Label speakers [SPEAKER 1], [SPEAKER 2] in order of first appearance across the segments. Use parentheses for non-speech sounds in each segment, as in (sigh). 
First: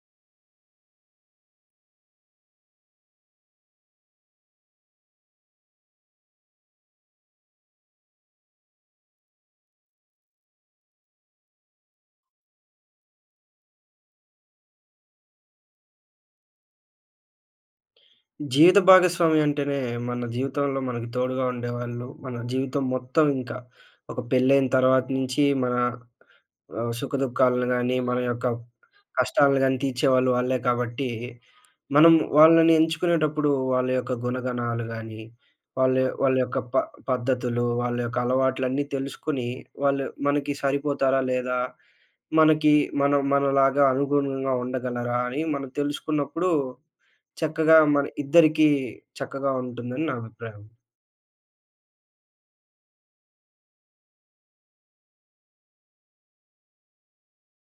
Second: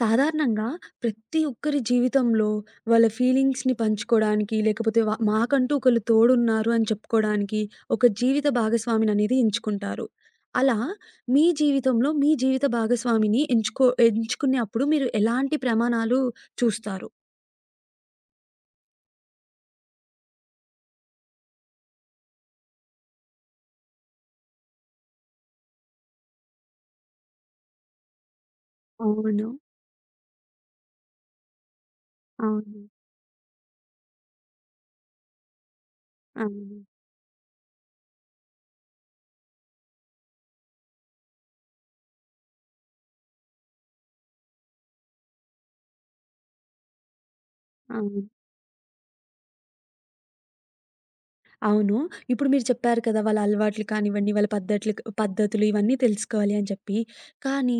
[SPEAKER 1] సాధారణంగా ప్రతి ఒక్కరి జీవితంలో వాళ్ళ ఫీలింగ్స్‌ని పంచుకోడానికి, లేకపోతే మాకంటూ ఒకళ్ళు తోడున్నారు అని చెప్పుకోడానికి ఒక జీవిత భాగస్వామిననేది ఎంచుకుంటారు. అలా మీ జీవితంలో మీ జీవిత భాగస్వామిని ఎంచుకునేప్పుడు మీరు ఎలాంటి ప్రమాణాలు చూస్తారు?
[SPEAKER 2] జీవిత భాగస్వామి అంటేనే మన జీవితంలో మనకు తోడుగా ఉండేవాళ్ళు. మన జీవితం మొత్తం ఇంకా ఒక పెళ్ళైన తర్వాత నుంచి మన సుఖదుఖాలను గాని, మన యొక్క
[SPEAKER 1] అవును.
[SPEAKER 2] కష్టాలను గాని తీర్చేవాళ్ళు వాళ్ళే కాబట్టి, మనం వాళ్ళని
[SPEAKER 1] అవును.
[SPEAKER 2] ఎంచుకునేటప్పుడు వాళ్ళ యొక్క గుణగణాలు గాని, వాళ్ళ వాళ్ళ యొక్క
[SPEAKER 1] అవును.
[SPEAKER 2] పద్ధతులు, వాళ్ళ యొక్క అలవాట్లన్నీ తెలుసుకొని, వాళ్ళు మనకి సరిపోతారా లేదా? మనకి మనం మనలాగా అనుగుణంగా ఉండగలరా? అని మనం తెలుసుకున్నప్పుడు చక్కగా మన
[SPEAKER 1] అవును.
[SPEAKER 2] ఇద్దరికీ చక్కగా ఉంటుందని నా అభిప్రాయం.
[SPEAKER 1] అవును. ఇప్పుడు మీరు చెప్పారు కదా! వాళ్ళ అలవాట్లు కానివ్వండి, వాళ్ళ పద్ధట్లు పద్ధతులు ఇవన్నీ తెలుసుకోవాలి అని చెప్పి. కానీ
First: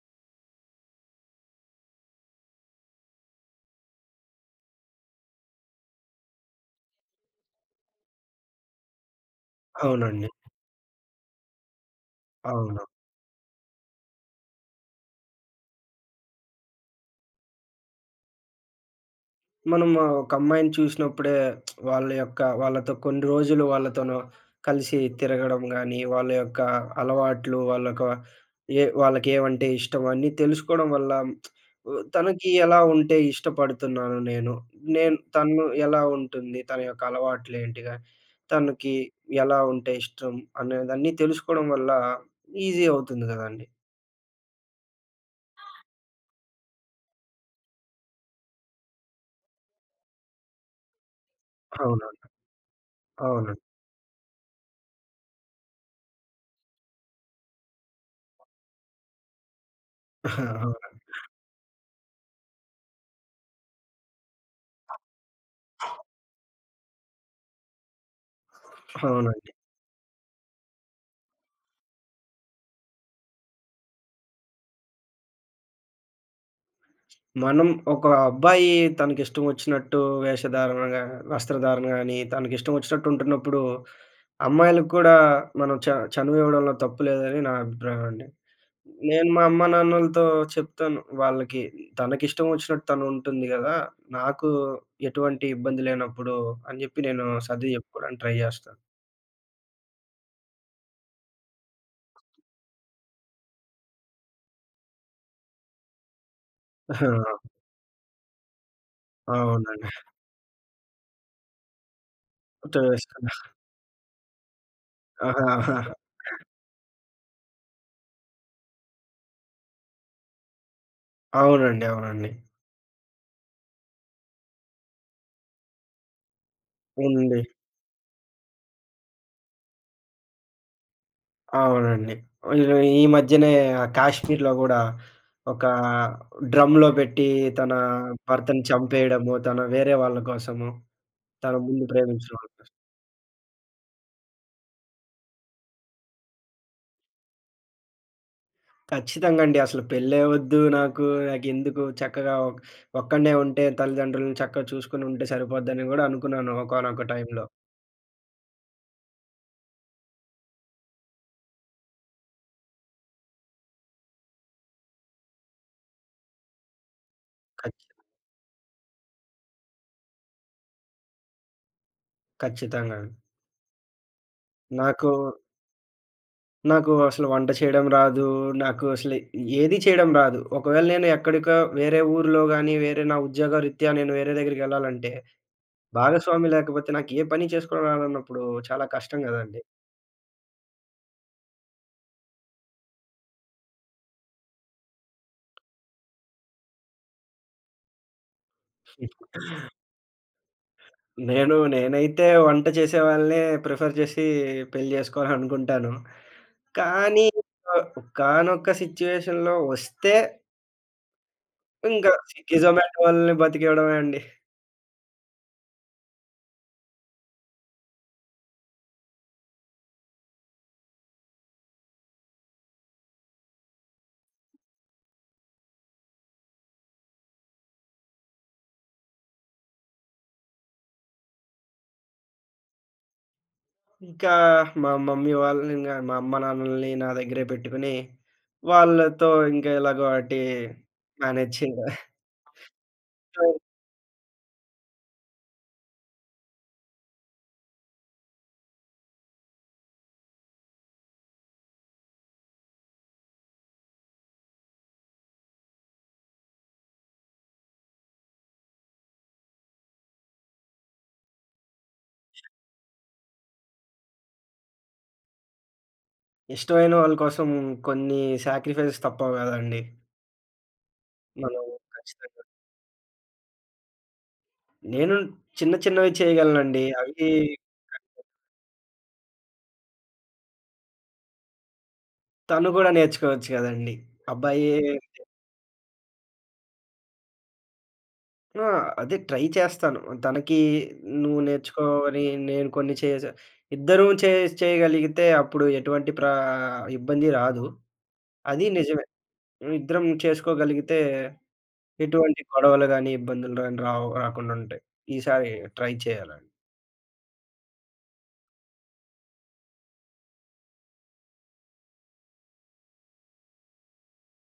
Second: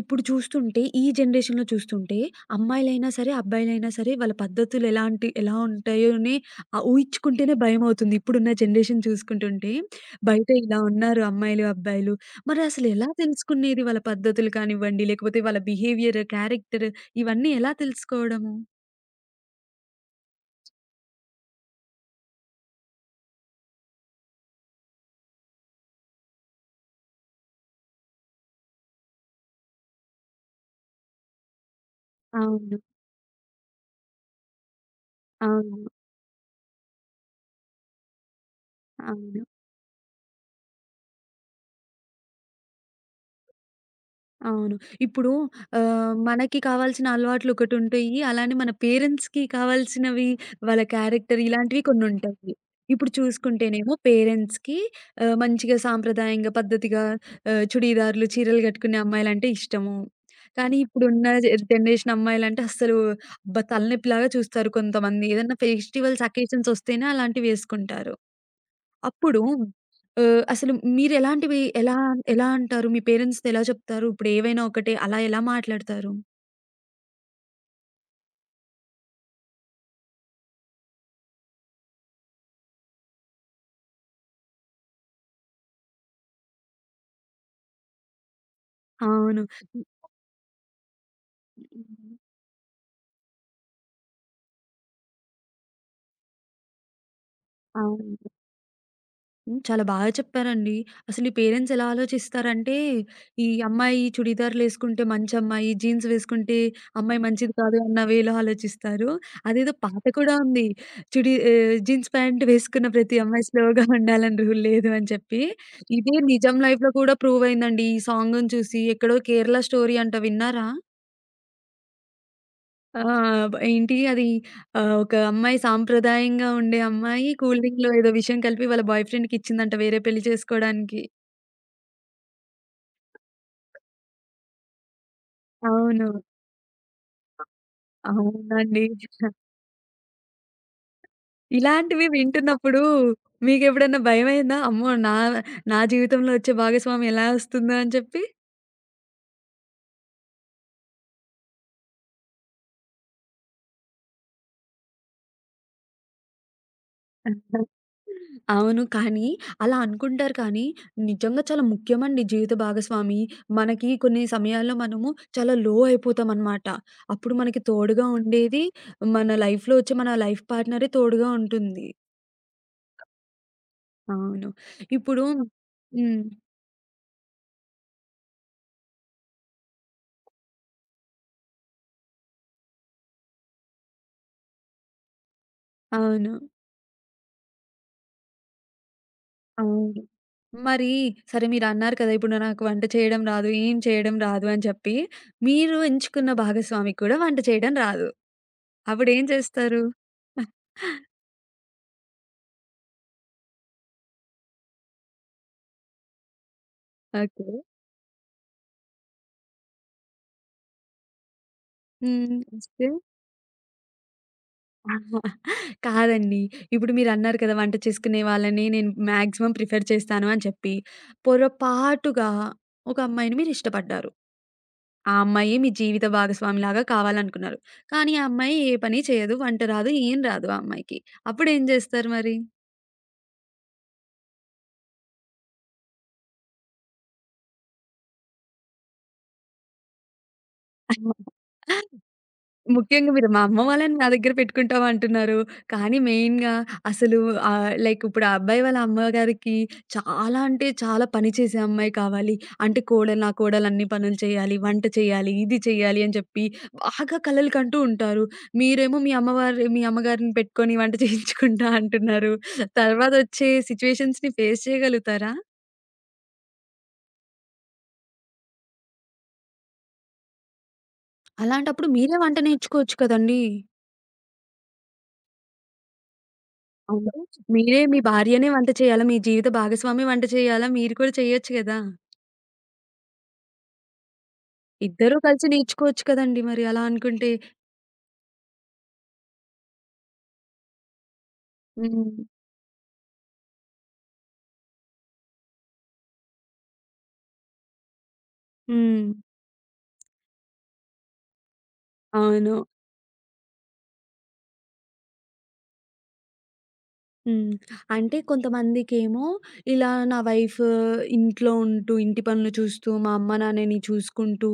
[SPEAKER 1] ఇప్పుడు చూస్తుంటే ఈ జనరేషన్‌లో చూస్తుంటే అమ్మాయిలైనా సరే, అబ్బాయిలైనా సరే వాళ్ళ పద్ధతులు ఎలా ఉంటాయోని ఊహించుకుంటేనే భయమవుతుంది. ఇప్పుడున్న జనరేషన్ చూసుకుంటుంటే.
[SPEAKER 2] అవునండి.
[SPEAKER 1] బయట ఇలా ఉన్నారు అమ్మాయిలు, అబ్బాయిలు. మరి
[SPEAKER 2] అవును.
[SPEAKER 1] అసలు ఎలా తెలుసుకునేది వాళ్ళ పద్ధతులు కానివ్వండి, లేకపోతే వాళ్ళ బిహేవియర్, క్యారెక్టర్ ఇవన్నీ ఎలా తెలుసుకోవడము?
[SPEAKER 2] మనం ఒక అమ్మాయిని చూసినప్పుడే వాళ్ళ యొక్క వాళ్ళతో కొన్ని రోజులు వాళ్ళతోను కలిసి తిరగడం గానీ, వాళ్ళ యొక్క అలవాట్లు, వాళ్ళొక ఏ వాళ్ళకేవంటే ఇష్టం అన్నీ తెలుసుకోవడం వల్ల తనకి
[SPEAKER 1] అవును.
[SPEAKER 2] ఎలా ఉంటే ఇష్టపడుతున్నాను నేను, నేను తను ఎలా
[SPEAKER 1] అవును.
[SPEAKER 2] ఉంటుంది, తన యొక్క అలవాట్లేంటిగా, తనకి
[SPEAKER 1] అవును.
[SPEAKER 2] ఎలా ఉంటే ఇష్టం అనేదన్నీ తెలుసుకోవడం వల్ల ఈజీ అవుతుంది గదండీ!
[SPEAKER 1] అవును. ఇప్పుడు మనకి కావాల్సిన అలవాట్లు ఒకటుంటాయి. అలానే మన పేరెంట్స్‌కి కావాల్సినవి, వాళ్ళ క్యారెక్టర్ ఇలాంటివి
[SPEAKER 2] అవును.
[SPEAKER 1] కొన్నుంటాయి. ఇప్పుడు
[SPEAKER 2] అవునండి.
[SPEAKER 1] చూసుకుంటేనేమో పేరెంట్స్‌కి మంచిగా సాంప్రదాయంగా, పద్ధతిగా చుడీదార్లు, చీరలు కట్టుకునే అమ్మాయిలంటే ఇష్టము.
[SPEAKER 2] (laughs)
[SPEAKER 1] కానీ
[SPEAKER 2] అవును.
[SPEAKER 1] ఇప్పుడున్న జనరేషన్ అమ్మాయిలంటే అస్సలు అబ్బా! తలనొప్పిలాగా చూస్తారు కొంతమంది. ఏదన్నా ఫెస్టివల్స్, అకేషన్స్ ఒస్తేనే అలాంటివేసుకుంటారు. అప్పుడు
[SPEAKER 2] అవునండి.
[SPEAKER 1] అసలు మీరెలాంటివి ఎలా ఎలా అంటారు? మీ పేరెంట్స్‌తో ఎలా చెప్తారు? ఇప్పుడు ఏవైనా ఒకటే అలా ఎలా మాట్లాడతారు?
[SPEAKER 2] మనం ఒక అబ్బాయి తనకిష్టం వచ్చినట్టు వేషధారణ గా వస్త్రధారణ గాని, తనకిష్టం వచ్చినట్టు ఉంటున్నప్పుడు, అమ్మాయిలకు కూడా మనం చనువివ్వడంలో తప్పు లేదని నా అభిప్రాయం అండి. నేను
[SPEAKER 1] అవును.
[SPEAKER 2] మా అమ్మా
[SPEAKER 1] హ్మ్.
[SPEAKER 2] నాన్నలతో చెప్తాను. వాళ్ళకి తనకిష్టం వచ్చినట్టు తను ఉంటుంది గదా! నాకు ఎటువంటి ఇబ్బంది లేనప్పుడు అని జెప్పి నేను సర్ది జెప్పుకోడానికి
[SPEAKER 1] అవును.
[SPEAKER 2] ట్రై జేస్తాను.
[SPEAKER 1] హ్మ్. చాలా బాగా చెప్పారండి. అసలు ఈ పేరెంట్స్ ఎలా ఆలోచిస్తారంటే, ఈ అమ్మాయి చుడీదార్‌లేసుకుంటే మంచమ్మాయి, జీన్స్ వేసుకుంటే
[SPEAKER 2] ఆ!
[SPEAKER 1] అమ్మాయి మంచిది
[SPEAKER 2] (laughs)
[SPEAKER 1] కాదు అన్న వేలో ఆలోచిస్తారు. అదేదో
[SPEAKER 2] అవునండి.
[SPEAKER 1] పాట కూడా ఉంది. జీన్స్ ప్యాంట్ వేసుకున్న ప్రతి అమ్మాయి
[SPEAKER 2] (laughs)
[SPEAKER 1] స్లోగా ఉండాలని రూల్ లేదు అని చెప్పి.
[SPEAKER 2] ఆహా! ఆహా!
[SPEAKER 1] ఇదే నిజం లైఫ్‌లో కూడా ప్రూవ్ అయిందండి. ఈ సాంగుని చూసి ఎక్కడో 'కేరళ స్టోరీ' అంట విన్నారా?
[SPEAKER 2] అవునండి. అవునండి.
[SPEAKER 1] ఆ! ఏంటి అది ఒక అమ్మాయి సాంప్రదాయంగా ఉండే అమ్మాయి
[SPEAKER 2] ఉంది.
[SPEAKER 1] కూల్ డ్రింక్‌లో ఏదో విషయం కలిపి వాళ్ళ బాయ్ ఫ్రెండ్‌కిచ్చిందంట వేరే పెళ్లి చేసుకోవడానికి.
[SPEAKER 2] అవునండి. వీళ్ళు ఈ మధ్యనే ఆ కాశ్మీర్‌లో గూడా ఒక
[SPEAKER 1] అవును.
[SPEAKER 2] డ్రమ్‌లో పెట్టి తన భర్తని
[SPEAKER 1] అవునండి.
[SPEAKER 2] చంపేయడము, తన వేరే వాళ్ళ కోసము, తన ముందు
[SPEAKER 1] ఇలాంటివి
[SPEAKER 2] ప్రేమించిన వాళ్ళ కోసం.
[SPEAKER 1] వింటున్నప్పుడు మీకెప్పుడన్నా భయమైందా? అమ్మో! నా నా జీవితంలో వచ్చే భాగస్వామి ఎలా వస్తుందో అని చెప్పి?
[SPEAKER 2] ఖచ్చితంగా అండి. అసలు పెళ్ళే వద్దు నాకు. నాకెందుకు చక్కగా ఒక్కడినే ఉంటే తల్లిదండ్రులను చక్కగా చూసుకొని ఉంటే సరిపోద్దని గూడా అనుకున్నాను ఒకానొక టైంలో.
[SPEAKER 1] అవును. కానీ అలా అనుకుంటారు కానీ, నిజంగా చాలా ముఖ్యమండి జీవిత భాగస్వామి. మనకి కొన్ని సమయాల్లో మనము చాలా లో అయిపోతామనమాట. అప్పుడు మనకి
[SPEAKER 2] ఖచ్
[SPEAKER 1] తోడుగా ఉండేది మన లైఫ్‌లో వచ్చే మన లైఫ్ పార్ట్నరే తోడుగా ఉంటుంది.
[SPEAKER 2] ఖచ్చితంగా అండి.
[SPEAKER 1] అవును.
[SPEAKER 2] నాకు
[SPEAKER 1] ఇప్పుడు హ్మ్.
[SPEAKER 2] నాకు అసలు వంట చేయడం రాదు. నాకు అసలు ఏది చేయడం రాదు. ఒకవేళ నేను ఎక్కడికో వేరే ఊర్లో గాని, వేరే నా ఉద్యోగరీత్యా నేను వేరే దగ్గరికెళ్ళాలంటే,
[SPEAKER 1] అవును.
[SPEAKER 2] భాగస్వామి లేకపోతే నాకు ఏ పని చేసుకోవడం రాదన్నప్పుడు చాలా కష్టం గదండీ!
[SPEAKER 1] అవును. మరి సరే మీరన్నారు కదా! ఇప్పుడు నాకు వంట చేయడం రాదు, ఏం చేయడం రాదు అని చెప్పి, మీరు ఎంచుకున్న భాగస్వామికి కూడా వంట చేయడం రాదు. అప్పుడేం చేస్తారు?
[SPEAKER 2] నేనైతే వంట చేసేవాళ్ళనే ప్రిఫర్ చేసి పెళ్లి జేసుకోవాలనుకుంటాను. కానీ
[SPEAKER 1] ఓకే.
[SPEAKER 2] ఒకానొక సిట్యుయేషన్‌లో వస్తే ఇంక
[SPEAKER 1] హ్మ్.
[SPEAKER 2] స్విగ్గీ,
[SPEAKER 1] నెక్స్ట్
[SPEAKER 2] జొమాటో వాళ్ళని బతికేయడమే అండి.
[SPEAKER 1] కాదండి. ఇప్పుడు మీరన్నారు కదా! వంట చేసుకునే వాళ్ళని నేను మాక్సిమం ప్రిఫర్ చేస్తాను అని చెప్పి, పొరపాటుగా ఒక అమ్మాయిని మీరిష్టపడ్డారు. ఆ అమ్మాయే మీ జీవిత భాగస్వామిలాగా కావాలనుకున్నారు. కానీ ఆ అమ్మాయి ఏ పని చేయదు, వంట రాదు, ఏం రాదు ఆ అమ్మాయికి. అప్పుడేం చేస్తారు మరి?
[SPEAKER 2] ఇంకా మా మమ్మీ వాళ్ళని, ఇంగ మా అమ్మ, నాన్నలని నా దగ్గరే పెట్టుకొని, వాళ్ళతో ఇంకా ఎలాగో అటే మేనేజ్ చేయాలి.
[SPEAKER 1] ముఖ్యంగా మీరు మా అమ్మ వాళ్ళని నా దగ్గర పెట్టుకుంటావా అంటున్నారు. కానీ మెయిన్‌గా అసలు లైక్ ఇప్పుడు ఆ అబ్బాయి వాళ్ళ అమ్మగారికి చాలా అంటే చాలా పని చేసే అమ్మాయి కావాలి. అంటే నా కోడలు అన్ని పనులు చేయాలి, వంట చేయాలి, ఇది చేయాలి అని చెప్పి బాగా కలలు కంటూ ఉంటారు. మీరేమో మీ అమ్మగారిని పెట్టుకొని వంట చేయించుకుంటా అంటున్నారు. తర్వాతొచ్చే సిట్యుయేషన్స్‌ని ఫేస్ చేయగలుగుతారా?
[SPEAKER 2] ఇష్టమైన వాళ్ళ కోసం కొన్ని సాక్రిఫైసెస్ తప్పవు గదండీ! మనం
[SPEAKER 1] అలాంటప్పుడు మీరే వంట
[SPEAKER 2] ఖచ్చితంగా.
[SPEAKER 1] నేర్చుకోవచ్చు కదండీ!
[SPEAKER 2] నేను చిన్న చిన్నవి చేయగలనండి.
[SPEAKER 1] అవును.
[SPEAKER 2] అవి
[SPEAKER 1] మీ భార్యనే వంట చేయాలా? మీ జీవిత భాగస్వామి వంట చేయాలా? మీరు కూడా చేయొచ్చు గదా!
[SPEAKER 2] తను కూడా నేర్చుకోవచ్చు గదండీ! అబ్బాయి
[SPEAKER 1] ఇద్దరూ కలిసి నేర్చుకోవచ్చు కదండీ! మరి అలా అనుకుంటే.
[SPEAKER 2] ఆ! అదే ట్రై చేస్తాను. తనకి నువ్వు నేర్చుకో
[SPEAKER 1] హ్మ్.
[SPEAKER 2] అని నేను కొన్ని చేసా ఇద్దరం చేయగలిగితే అప్పుడు ఎటువంటి ఇబ్బంది రాదు. అది నిజమే.
[SPEAKER 1] హ్మ్.
[SPEAKER 2] హ్మ్. ఇద్దరం చేసుకోగలిగితే ఎటువంటి
[SPEAKER 1] అవును.
[SPEAKER 2] గొడవలు గాని, ఇబ్బందులు గాని రావు రాకుండా ఉంటాయి. ఈసారి ట్రై చేయాలండి.
[SPEAKER 1] హ్మ్. అంటే కొంతమందికేమో ఇలా నా వైఫ్ ఇంట్లో ఉంటూ, ఇంటి పనులు చూస్తూ, మా అమ్మ నాన్నని చూసుకుంటూ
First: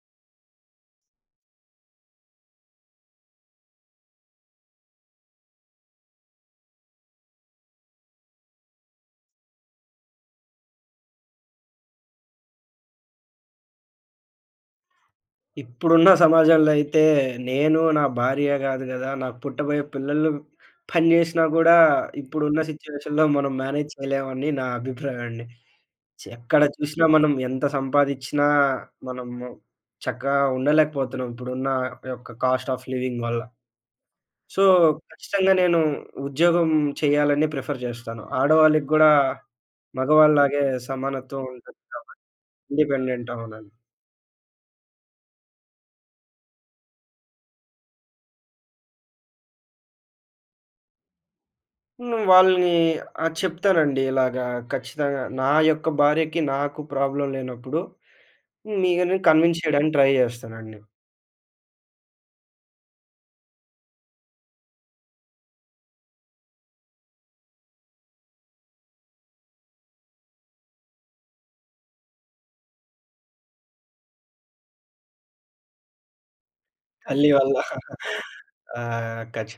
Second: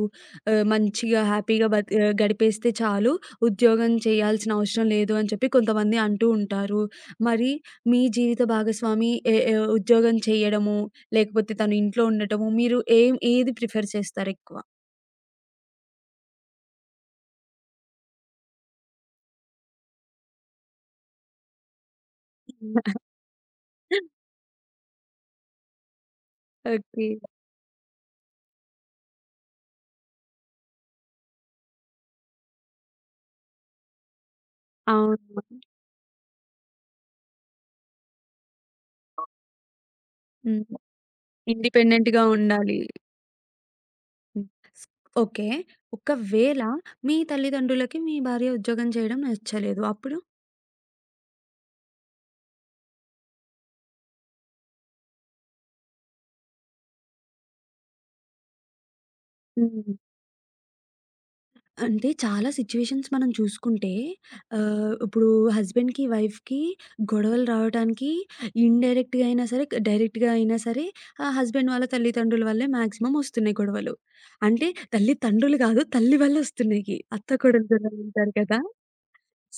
[SPEAKER 1] మంచిగా హ్యాపీగా గడిపేస్తే చాలు. ఉద్యోగం చేయాల్సిన అవసరం లేదు అని చెప్పి కొంతమంది అంటూ ఉంటారు. మరి మీ జీవిత భాగస్వామి ఎ ఎ ఉద్యోగం చేయడము, లేకపోతే తను ఇంట్లో ఉండటము, మీరు ఏది ప్రిఫర్ చేస్తారెక్కువ?
[SPEAKER 2] ఇప్పుడున్న సమాజంలో అయితే నేను, నా భార్య గాదు గదా! నాకు పుట్టబోయే పిల్లలు పని జేసినా గూడా ఇప్పుడున్న
[SPEAKER 1] (laughs)
[SPEAKER 2] సిట్యుయేషన్‌లో మనం మేనేజ్ చేయలేమని నా అభిప్రాయం అండి. ఎక్కడ చూసినా
[SPEAKER 1] ఓకే.
[SPEAKER 2] మనం ఎంత సంపాదిచ్చినా మనము చక్కగా ఉండలేకపోతున్నాం. ఇప్పుడున్న యొక్క కాస్ట్ ఆఫ్ లివింగ్ వల్ల. సో,
[SPEAKER 1] అవును.
[SPEAKER 2] ఖచ్చితంగా నేను ఉద్యోగం చేయాలని ప్రిఫర్ జేస్తాను. ఆడవాళ్ళకి గూడా మగవాళ్ళలాగే
[SPEAKER 1] హ్మ్.
[SPEAKER 2] సమానత్వం ఉంటుంది
[SPEAKER 1] ఇండిపెండెంట్‌గా
[SPEAKER 2] కాబట్టి
[SPEAKER 1] ఉండాలి.
[SPEAKER 2] ఇండిపెండెంట్ అవునండి.
[SPEAKER 1] హ్మ్. స్ ఓకే. ఒకవేళ మీ తల్లిదండ్రులకి మీ భార్య ఉద్యోగం చేయడం నచ్చలేదు. అప్పుడు?
[SPEAKER 2] హ్మ్. వాళ్ళని చెప్తానండి ఇలాగా ఖచ్చితంగా నా యొక్క భార్యకి నాకు ప్రాబ్లమ్ లేనప్పుడు మీరని కన్విన్స్
[SPEAKER 1] హ్మ్.
[SPEAKER 2] చేయడానికి ట్రై చేస్తానండి.
[SPEAKER 1] అంటే చాలా సిట్యుయేషన్స్ మనం చూసుకుంటే ఇప్పుడు హస్బెండ్‌కి, వైఫ్‌కి గొడవలు రావటానికి ఇండైరెక్ట్‌గా అయినా సరే, డైరెక్ట్‌గా అయినా సరే హస్బెండ్ వాళ్ళ తల్లిదండ్రుల వల్లే మాక్సిమం ఒస్తున్నాయి గొడవలు. అంటే తల్లితండ్రులు కాదు, తల్లి వల్ల ఒస్తున్నాయి. అత్త
[SPEAKER 2] తల్లి వల్ల.
[SPEAKER 1] కోడలు గొడవలు అంటారు కదా!
[SPEAKER 2] ఆ!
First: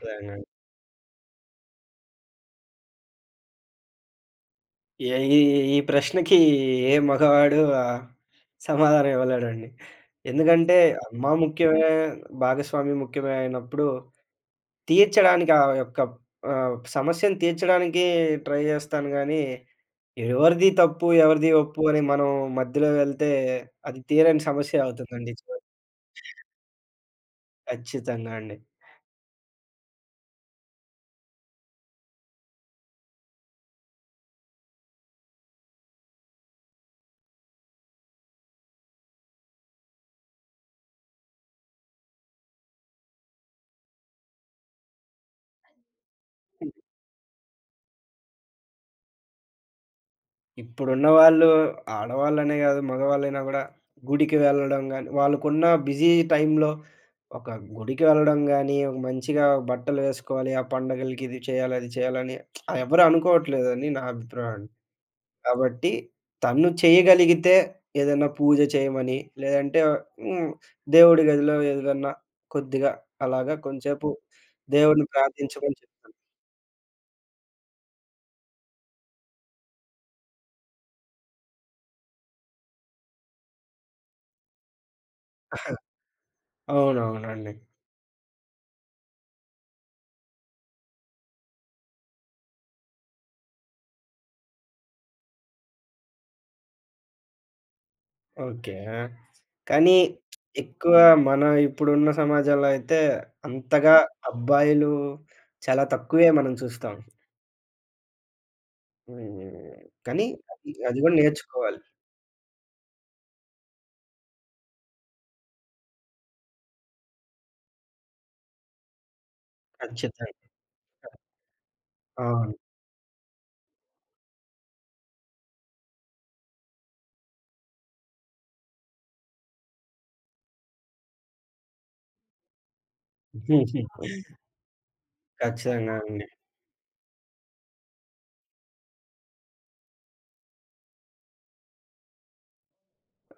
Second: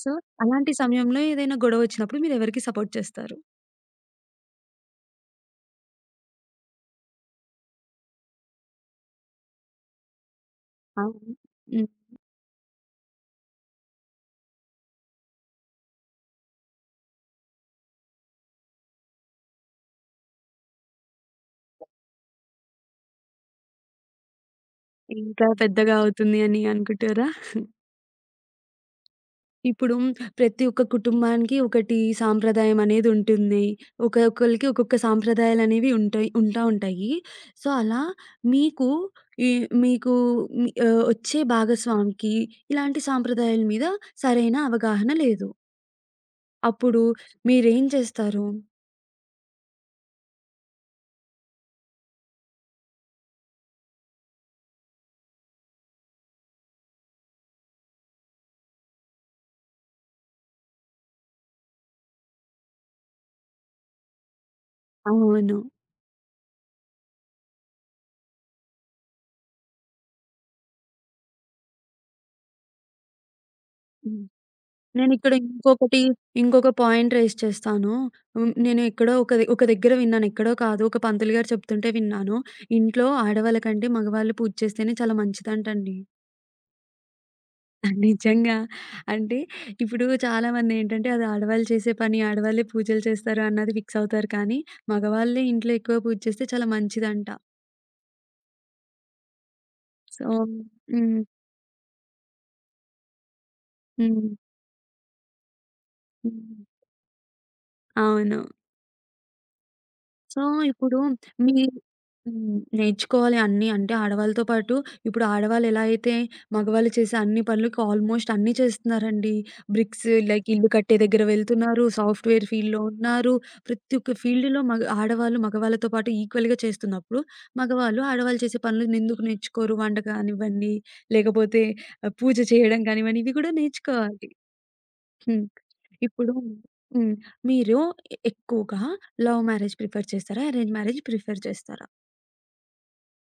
[SPEAKER 1] సో, అలాంటి సమయంలో ఏదైనా గొడవ ఒచ్చినప్పుడు మీరెవరికి సపోర్ట్ చేస్తారు?
[SPEAKER 2] ఏ ఈ ఈ ప్రశ్నకి ఏ మగవాడు సమాధానం ఇవ్వలేడండి. ఎందుకంటే అమ్మ
[SPEAKER 1] అవును.
[SPEAKER 2] ముఖ్యమే, భాగస్వామి ముఖ్యమే అయినప్పుడు తీర్చడానికి ఆ యొక్క సమస్యను తీర్చడానికి ట్రై చేస్తాను గానీ ఎవరిది తప్పు, ఎవరిది ఒప్పు అని మనం మధ్యలో వెళ్తే అది తీరని సమస్య అవుతుందండి
[SPEAKER 1] ఇంకా
[SPEAKER 2] చివరికి.
[SPEAKER 1] పెద్దగా అవుతుంది అని అనుకుంటారా?
[SPEAKER 2] ఖచ్చితంగా అండి.
[SPEAKER 1] ఇప్పుడు ప్రతి ఒక్క కుటుంబానికి ఒకటి సాంప్రదాయం అనేది ఉంటుంది. ఒక్కొక్కళ్ళకి ఒక్కొక్క సాంప్రదాయాలనేవి ఉంటాయి. సో, అలా మీకు ఈ మీకు మీ వచ్చే భాగస్వామికి ఇలాంటి సాంప్రదాయాల మీద సరైన అవగాహన లేదు. అప్పుడు మీరేం చేస్తారు?
[SPEAKER 2] ఇప్పుడున్న వాళ్ళు ఆడవాళ్ళనే గాదు మగవాళ్ళైనా గూడా గుడికి వెళ్ళడం గాని, వాళ్ళకున్న బిజీ టైంలో ఒక గుడికి వెళ్ళడం గాని, ఒక మంచిగా బట్టలు వేసుకోవాలి, ఆ పండగలకి ఇది చేయాలి, అది చేయాలని ఎవరు అనుకోవట్లేదని నా అభిప్రాయం అండి.
[SPEAKER 1] అవును.
[SPEAKER 2] కాబట్టి తను చేయగలిగితే ఏదైనా పూజ చేయమని, లేదంటే హ్మ్. దేవుడి గదిలో ఏదన్నా కొద్దిగా అలాగా కొంచేపు
[SPEAKER 1] హ్మ్.
[SPEAKER 2] దేవుడిని
[SPEAKER 1] నేనిక్కడ
[SPEAKER 2] ప్రార్థించమని
[SPEAKER 1] ఇంకొకటి,
[SPEAKER 2] చెప్తాను.
[SPEAKER 1] ఇంకొక పాయింట్ రైజ్ చేస్తాను. హ్మ్. నేను ఎక్కడో ఒక దగ్గర విన్నాను. ఎక్కడో కాదు. ఒక పంతులు గారు చెప్తుంటే విన్నాను. ఇంట్లో ఆడవాళ్ళ కంటే మగవాళ్ళు పూజ చేస్తేనే చాలా మంచిదంటండి.
[SPEAKER 2] అవునవునండి.
[SPEAKER 1] (laughs) నిజంగా. అంటే ఇప్పుడు చాలామందేంటంటే అది ఆడవాళ్ళు చేసే పని, ఆడవాళ్ళే పూజలు చేస్తారు అన్నది ఫిక్స్ అవుతారు. కానీ మగవాళ్ళే ఇంట్లో ఎక్కువ పూజ చేస్తే చాలా మంచిదంట.
[SPEAKER 2] ఓకే. కానీ
[SPEAKER 1] సో
[SPEAKER 2] ఎక్కువ
[SPEAKER 1] హ్మ్.
[SPEAKER 2] మన ఇప్పుడున్న సమాజంలో అయితే అంతగా
[SPEAKER 1] హ్మ్.
[SPEAKER 2] అబ్బాయిలు చాలా తక్కువే మనం
[SPEAKER 1] హ్మ్.
[SPEAKER 2] చూస్తాం.
[SPEAKER 1] అవును.
[SPEAKER 2] హ్మ్. కానీ
[SPEAKER 1] సో,
[SPEAKER 2] అది
[SPEAKER 1] ఇప్పుడు
[SPEAKER 2] అది గూడా
[SPEAKER 1] మీ
[SPEAKER 2] నేర్చుకోవాలి.
[SPEAKER 1] హ్మ్. నేర్చుకోవాలి అన్నీ అంటే ఆడవాళ్ళతో పాటు ఇప్పుడు ఆడవాళ్ళు ఎలా అయితే మగవాళ్ళు చేసే అన్ని పనులకి ఆల్మోస్ట్ అన్నీ చేస్తున్నారండి. బ్రిక్స్
[SPEAKER 2] ఖచ్చితంగా.
[SPEAKER 1] లైక్ ఇల్లు కట్టే దగ్గర వెళ్తున్నారు. సాఫ్ట్‌వేర్
[SPEAKER 2] అవును.
[SPEAKER 1] ఫీల్డ్‌లో ఉన్నారు. ప్రతి ఒక్క ఫీల్డ్‌లో ఆడవాళ్ళు మగవాళ్ళతో పాటు ఈక్వల్‌గా చేస్తున్నప్పుడు మగవాళ్ళు ఆడవాళ్ళు చేసే పనులు ఎందుకు నేర్చుకోరు? వంట కానివ్వండి, లేకపోతే పూజ చేయడం కానివ్వండి, ఇవి కూడా
[SPEAKER 2] (laughs)
[SPEAKER 1] నేర్చుకోవాలి. హ్మ్.
[SPEAKER 2] ఖచ్చితంగా అండి.
[SPEAKER 1] ఇప్పుడు హ్మ్. మీరు ఎక్కువగా లవ్ మ్యారేజ్ ప్రిఫర్ చేస్తారా? అరేంజ్ మ్యారేజ్ ప్రిఫర్ చేస్తారా?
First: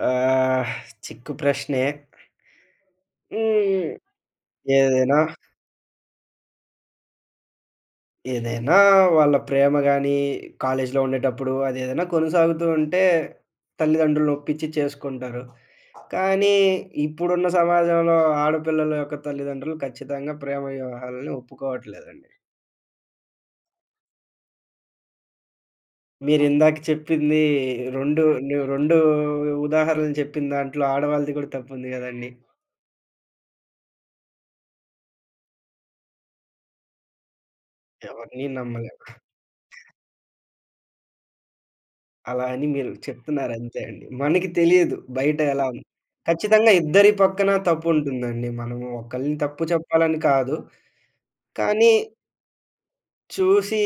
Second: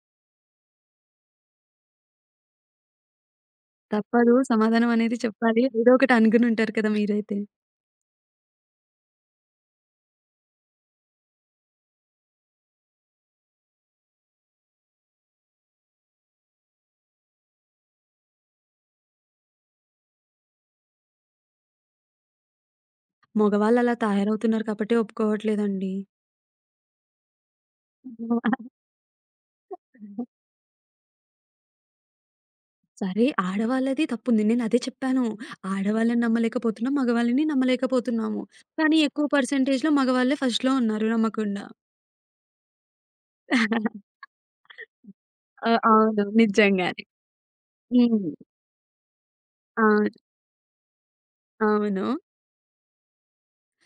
[SPEAKER 2] ఆహ్, చిక్కు ప్రశ్నే. హ్మ్.
[SPEAKER 1] తప్పదు సమాధానం అనేది
[SPEAKER 2] ఏదైనా,
[SPEAKER 1] చెప్పాలి. ఏదో ఒకటి అనుకుని ఉంటారు కదా మీరైతే.
[SPEAKER 2] ఏదైనా వాళ్ళ ప్రేమ గాని, కాలేజీలో ఉండేటప్పుడు అదేదైనా కొనసాగుతూ ఉంటే, తల్లిదండ్రులను ఒప్పించి చేసుకుంటారు. కానీ ఇప్పుడున్న సమాజంలో ఆడపిల్లల యొక్క తల్లిదండ్రులు ఖచ్చితంగా ప్రేమ వివాహాలని ఒప్పుకోవట్లేదండి.
[SPEAKER 1] మగవాళ్ళు అలా తయారవుతున్నారు కాబట్టి ఒప్పుకోవట్లేదండి.
[SPEAKER 2] మీరిందాక చెప్పింది 2
[SPEAKER 1] (laughs)
[SPEAKER 2] 2 ఉదాహరణలు చెప్పిన దాంట్లో ఆడవాళ్ళది కూడా తప్పుంది గదండీ!
[SPEAKER 1] సరే ఆడవాళ్ళది తప్పుంది. నేను అదే చెప్పాను. ఆడవాళ్ళని నమ్మలేకపోతున్నాం. మగవాళ్ళని నమ్మలేకపోతున్నాము.
[SPEAKER 2] ఎవరిని నమ్మలేం.
[SPEAKER 1] కానీ ఎక్కువ పర్సెంటేజ్‌లో మగవాళ్ళే ఫస్ట్‌లో ఉన్నారు నమ్మకుండా.
[SPEAKER 2] అలా అని మీరు చెప్తున్నారు అంతే అండి.
[SPEAKER 1] (laughs)
[SPEAKER 2] మనకి తెలియదు బయట ఎలా
[SPEAKER 1] ఆ!
[SPEAKER 2] ఉంది.
[SPEAKER 1] అవును.
[SPEAKER 2] ఖచ్చితంగా
[SPEAKER 1] నిజంగానే.
[SPEAKER 2] ఇద్దరి పక్కన
[SPEAKER 1] హ్మ్.
[SPEAKER 2] తప్పుంటుందండి. మనము ఒకళ్ళని తప్పు
[SPEAKER 1] అవును.
[SPEAKER 2] చెప్పాలని కాదు. కానీ
[SPEAKER 1] అవును.
[SPEAKER 2] చూసి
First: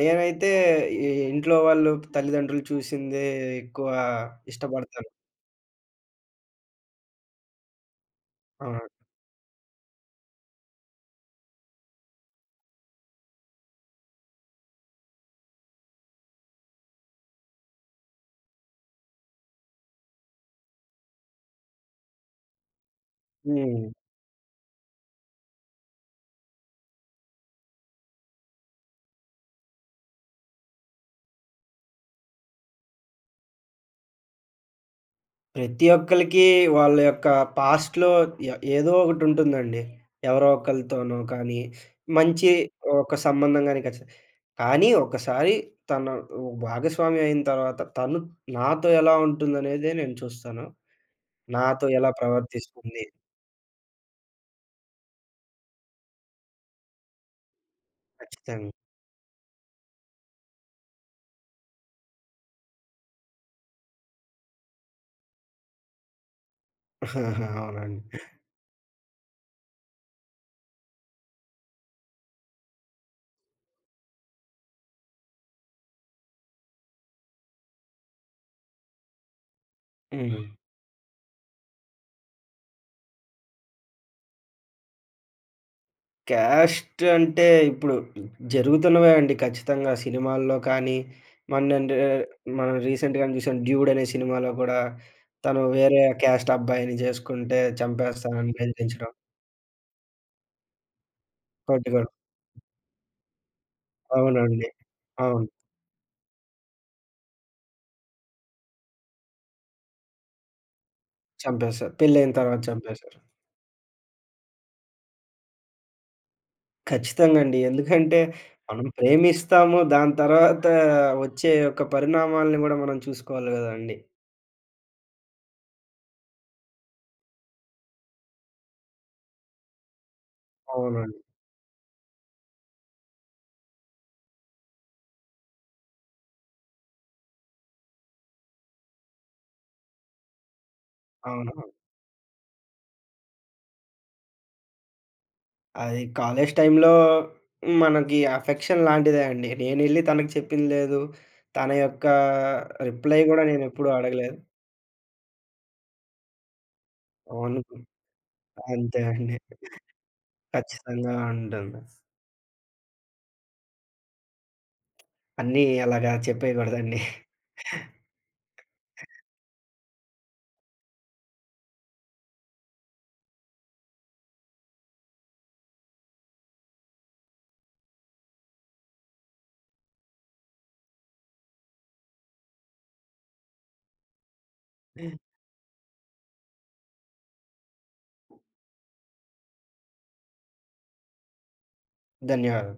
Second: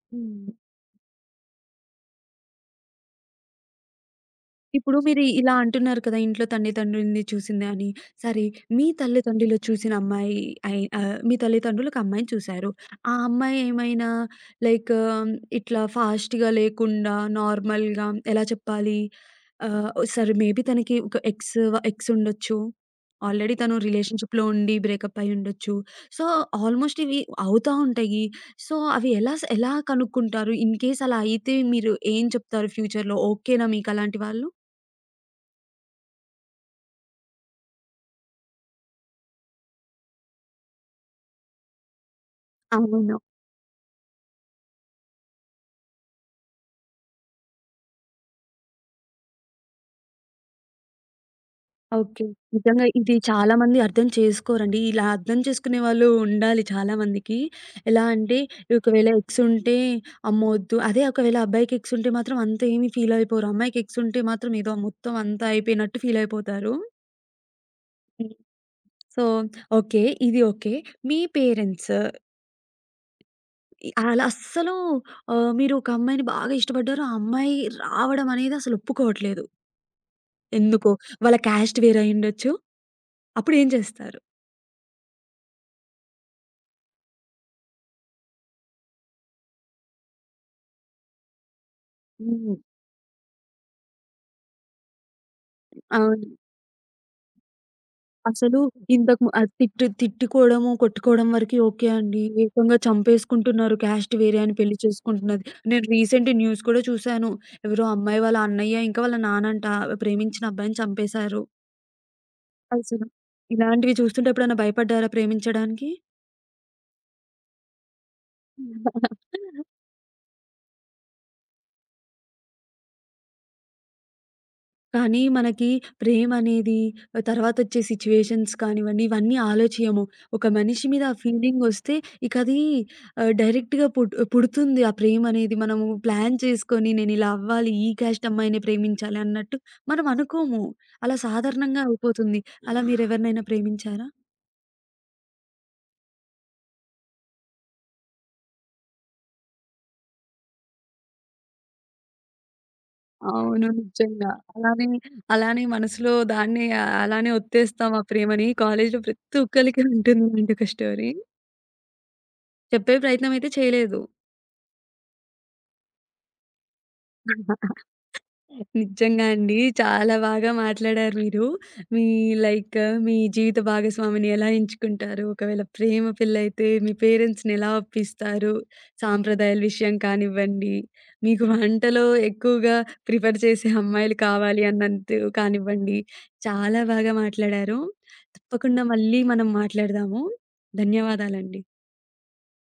[SPEAKER 2] నేనైతే
[SPEAKER 1] హ్మ్.
[SPEAKER 2] ఈ ఇంట్లో వాళ్ళు, తల్లిదండ్రులు చూసిందే ఎక్కువ
[SPEAKER 1] ఇప్పుడు
[SPEAKER 2] ఇష్టపడతాను.
[SPEAKER 1] మీరు ఇలా అంటున్నారు కదా! ఇంట్లో తల్లిదండ్రులని చూసింది అని. సరే
[SPEAKER 2] ఆ!
[SPEAKER 1] మీ తల్లిదండ్రులు చూసిన అమ్మాయి మీ తల్లిదండ్రులకు అమ్మాయిని చూసారు. ఆ అమ్మాయి ఏమైనా లైక్ ఇట్లా ఫాస్ట్‌గా లేకుండా నార్మల్‌గా ఎలా చెప్పాలి? ఆహ్, సరే మేబీ తనకి ఒక ఎక్స్ ఎక్స్ ఉండొచ్చు. ఆల్రెడీ తను
[SPEAKER 2] హ్మ్.
[SPEAKER 1] రిలేషన్‌షిప్‌లో ఉండి బ్రేకప్ అయ్యి ఉండొచ్చు. సో, ఆల్మోస్ట్ ఇవి అవుతా ఉంటాయి. సో, అవి ఎలా ఎలా కనుక్కుంటారు? ఇన్‌కేస్ అలా అయితే మీరు ఏం చెప్తారు ఫ్యూచర్‌లో ఓకేనా మీకు అలాంటి వాళ్ళు?
[SPEAKER 2] ప్రతి ఒక్కళ్ళకి వాళ్ళ యొక్క పాస్ట్‌లో ఎ ఏదో ఒకటుంటుందండి. ఎవరో ఒకళ్ళతోనో కానీ, మంచి
[SPEAKER 1] అవును.
[SPEAKER 2] ఒక సంబంధం గాని ఖచ్చిత కానీ ఒకసారి తన భాగస్వామి అయిన తర్వాత తను నాతో ఎలా ఉంటుందనేదే నేను చూస్తాను. నాతో ఎలా
[SPEAKER 1] ఓకే. నిజంగా
[SPEAKER 2] ప్రవర్తిస్తుంది
[SPEAKER 1] ఇది చాలామంది అర్థం చేసుకోరండి. ఇలా అర్థం చేసుకునే వాళ్ళు ఉండాలి చాలామందికి. ఎలా అంటే
[SPEAKER 2] ఖచ్చితంగా.
[SPEAKER 1] ఒకవేళ ఎక్స్ ఉంటే అమ్మో! వద్దు. అదే ఒకవేళ అబ్బాయికి ఎక్స్ ఉంటే మాత్రం అంత ఏమి ఫీల్ అయిపోరు. అమ్మాయికి ఎక్స్ ఉంటే మాత్రం ఏదో మొత్తం అంతా అయిపోయినట్టు ఫీల్ అయిపోతారు.
[SPEAKER 2] (laughs) అవునండి.
[SPEAKER 1] హ్మ్. So, okay. ఇది ఓకే. మీ పేరెంట్స్ అలా అస్సలు మీరు ఒక అమ్మాయిని బాగా ఇష్టపడ్డారు. ఆ అమ్మాయి రావడం అనేది అసలు ఒప్పుకోవట్లేదు.
[SPEAKER 2] హ్మ్.
[SPEAKER 1] ఎందుకో వాళ్ళ క్యాస్ట్ వేరే అయ్యుండొచ్చు. అప్పుడు ఏం చేస్తారు?
[SPEAKER 2] క్యాస్ట్ అంటే ఇప్పుడు జరుగుతున్నవే అండి ఖచ్చితంగా. సినిమాల్లో కానీ, మన్నంటే
[SPEAKER 1] హ్మ్.
[SPEAKER 2] మనం రీసెంట్‌గానే చూసాం 'డ్యూడ్' అనే సినిమాలో కూడా తను వేరే
[SPEAKER 1] అవును.
[SPEAKER 2] క్యాస్ట్ అబ్బాయిని చేసుకుంటే చంపేస్తానని
[SPEAKER 1] అసలు
[SPEAKER 2] బెదిరించడం.
[SPEAKER 1] ఇంతకు ము ఆహ్, తిట్టు తిట్టుకోవడము, కొట్టుకోవడం వరకి ఓకే
[SPEAKER 2] కొట్టుకోవడం.
[SPEAKER 1] అండి. ఏకంగా చంపేసుకుంటున్నారు. క్యాస్ట్ వేరే అని
[SPEAKER 2] అవునండి.
[SPEAKER 1] పెళ్లి చేసుకుంటున్నది.
[SPEAKER 2] అవును.
[SPEAKER 1] నేను రీసెంట్ న్యూస్ కూడా చూసాను. ఎవరో అమ్మాయి వాళ్ళ అన్నయ్య, ఇంకా వాళ్ళ నాన్నంట ప్రేమించిన అబ్బాయిని చంపేశారు.
[SPEAKER 2] చంపేశారు. పెళ్లయిన తర్వాత
[SPEAKER 1] అసలు
[SPEAKER 2] చంపేశారు.
[SPEAKER 1] ఇలాంటివి చూస్తుంటే ఎప్పుడైనా భయపడ్డారా ప్రేమించడానికి?
[SPEAKER 2] ఖచ్చితంగా అండి. ఎందుకంటే మనం
[SPEAKER 1] (laughs)
[SPEAKER 2] ప్రేమిస్తాము. దాని తర్వాత వచ్చే యొక్క పరిణామాల్ని గూడా మనం చూసుకోవాలి గదండీ!
[SPEAKER 1] కానీ మనకి ప్రేమనేది తర్వాతొచ్చే సిచ్యుయేషన్స్ కానివ్వండి, ఇవన్నీ ఆలోచియము. ఒక మనిషి మీద ఆ
[SPEAKER 2] అవునండి.
[SPEAKER 1] ఫీలింగొస్తే ఇకది డైరెక్ట్‌గా పుడుతుంది ఆ ప్రేమనేది. మనము ప్లాన్ చేసుకొని నేనిలా అవ్వాలి, ఈ క్యాస్ట్ అమ్మాయినే ప్రేమించాలి అన్నట్టు మనం అనుకోము. అలా
[SPEAKER 2] అవును.
[SPEAKER 1] సాధారణంగా అయిపోతుంది. అలా మీరెవరినైనా ప్రేమించారా?
[SPEAKER 2] అది కాలేజ్ టైంలో మనకి అఫెక్షన్ లాంటిదే అండి. నేనెళ్లి తనకి చెప్పింది లేదు. తన యొక్క రిప్లై గూడా
[SPEAKER 1] అవును.
[SPEAKER 2] నేనెప్పుడూ
[SPEAKER 1] నిజంగా.
[SPEAKER 2] అడగలేదు.
[SPEAKER 1] అలానే, మనసులో దాన్నే అలానే
[SPEAKER 2] అవును.
[SPEAKER 1] ఒత్తేస్తాం ఆ ప్రేమని. కాలేజీలో
[SPEAKER 2] అంతే అండి.
[SPEAKER 1] ప్రతి ఒక్కళ్ళకి ఉంటుంది ఇలాంటి ఒక స్టోరీ.
[SPEAKER 2] ఖచ్చితంగా ఉంటుంది.
[SPEAKER 1] చెప్పే ప్రయత్నం అయితే చేయలేదు.
[SPEAKER 2] అన్నీ అలాగా చెప్పేయకూడదండి.
[SPEAKER 1] నిజంగా అండి. చాలా బాగా మాట్లాడారు మీరు. మీ లైక్ మీ జీవిత భాగస్వామిని ఎలా ఎంచుకుంటారు? ఒకవేళ ప్రేమ పెళ్లయితే మీ పేరెంట్స్‌ని ఎలా ఒప్పిస్తారు? సాంప్రదాయాల విషయం కానివ్వండి, మీకు వంటలో ఎక్కువగా ప్రిఫర్ చేసే అమ్మాయిలు కావాలి అన్నందు కానివ్వండి, చాలా బాగా మాట్లాడారు. తప్పకుండా మళ్ళీ మనం మాట్లాడదాము. ధన్యవాదాలండి.
[SPEAKER 2] ధన్యవాదాలు.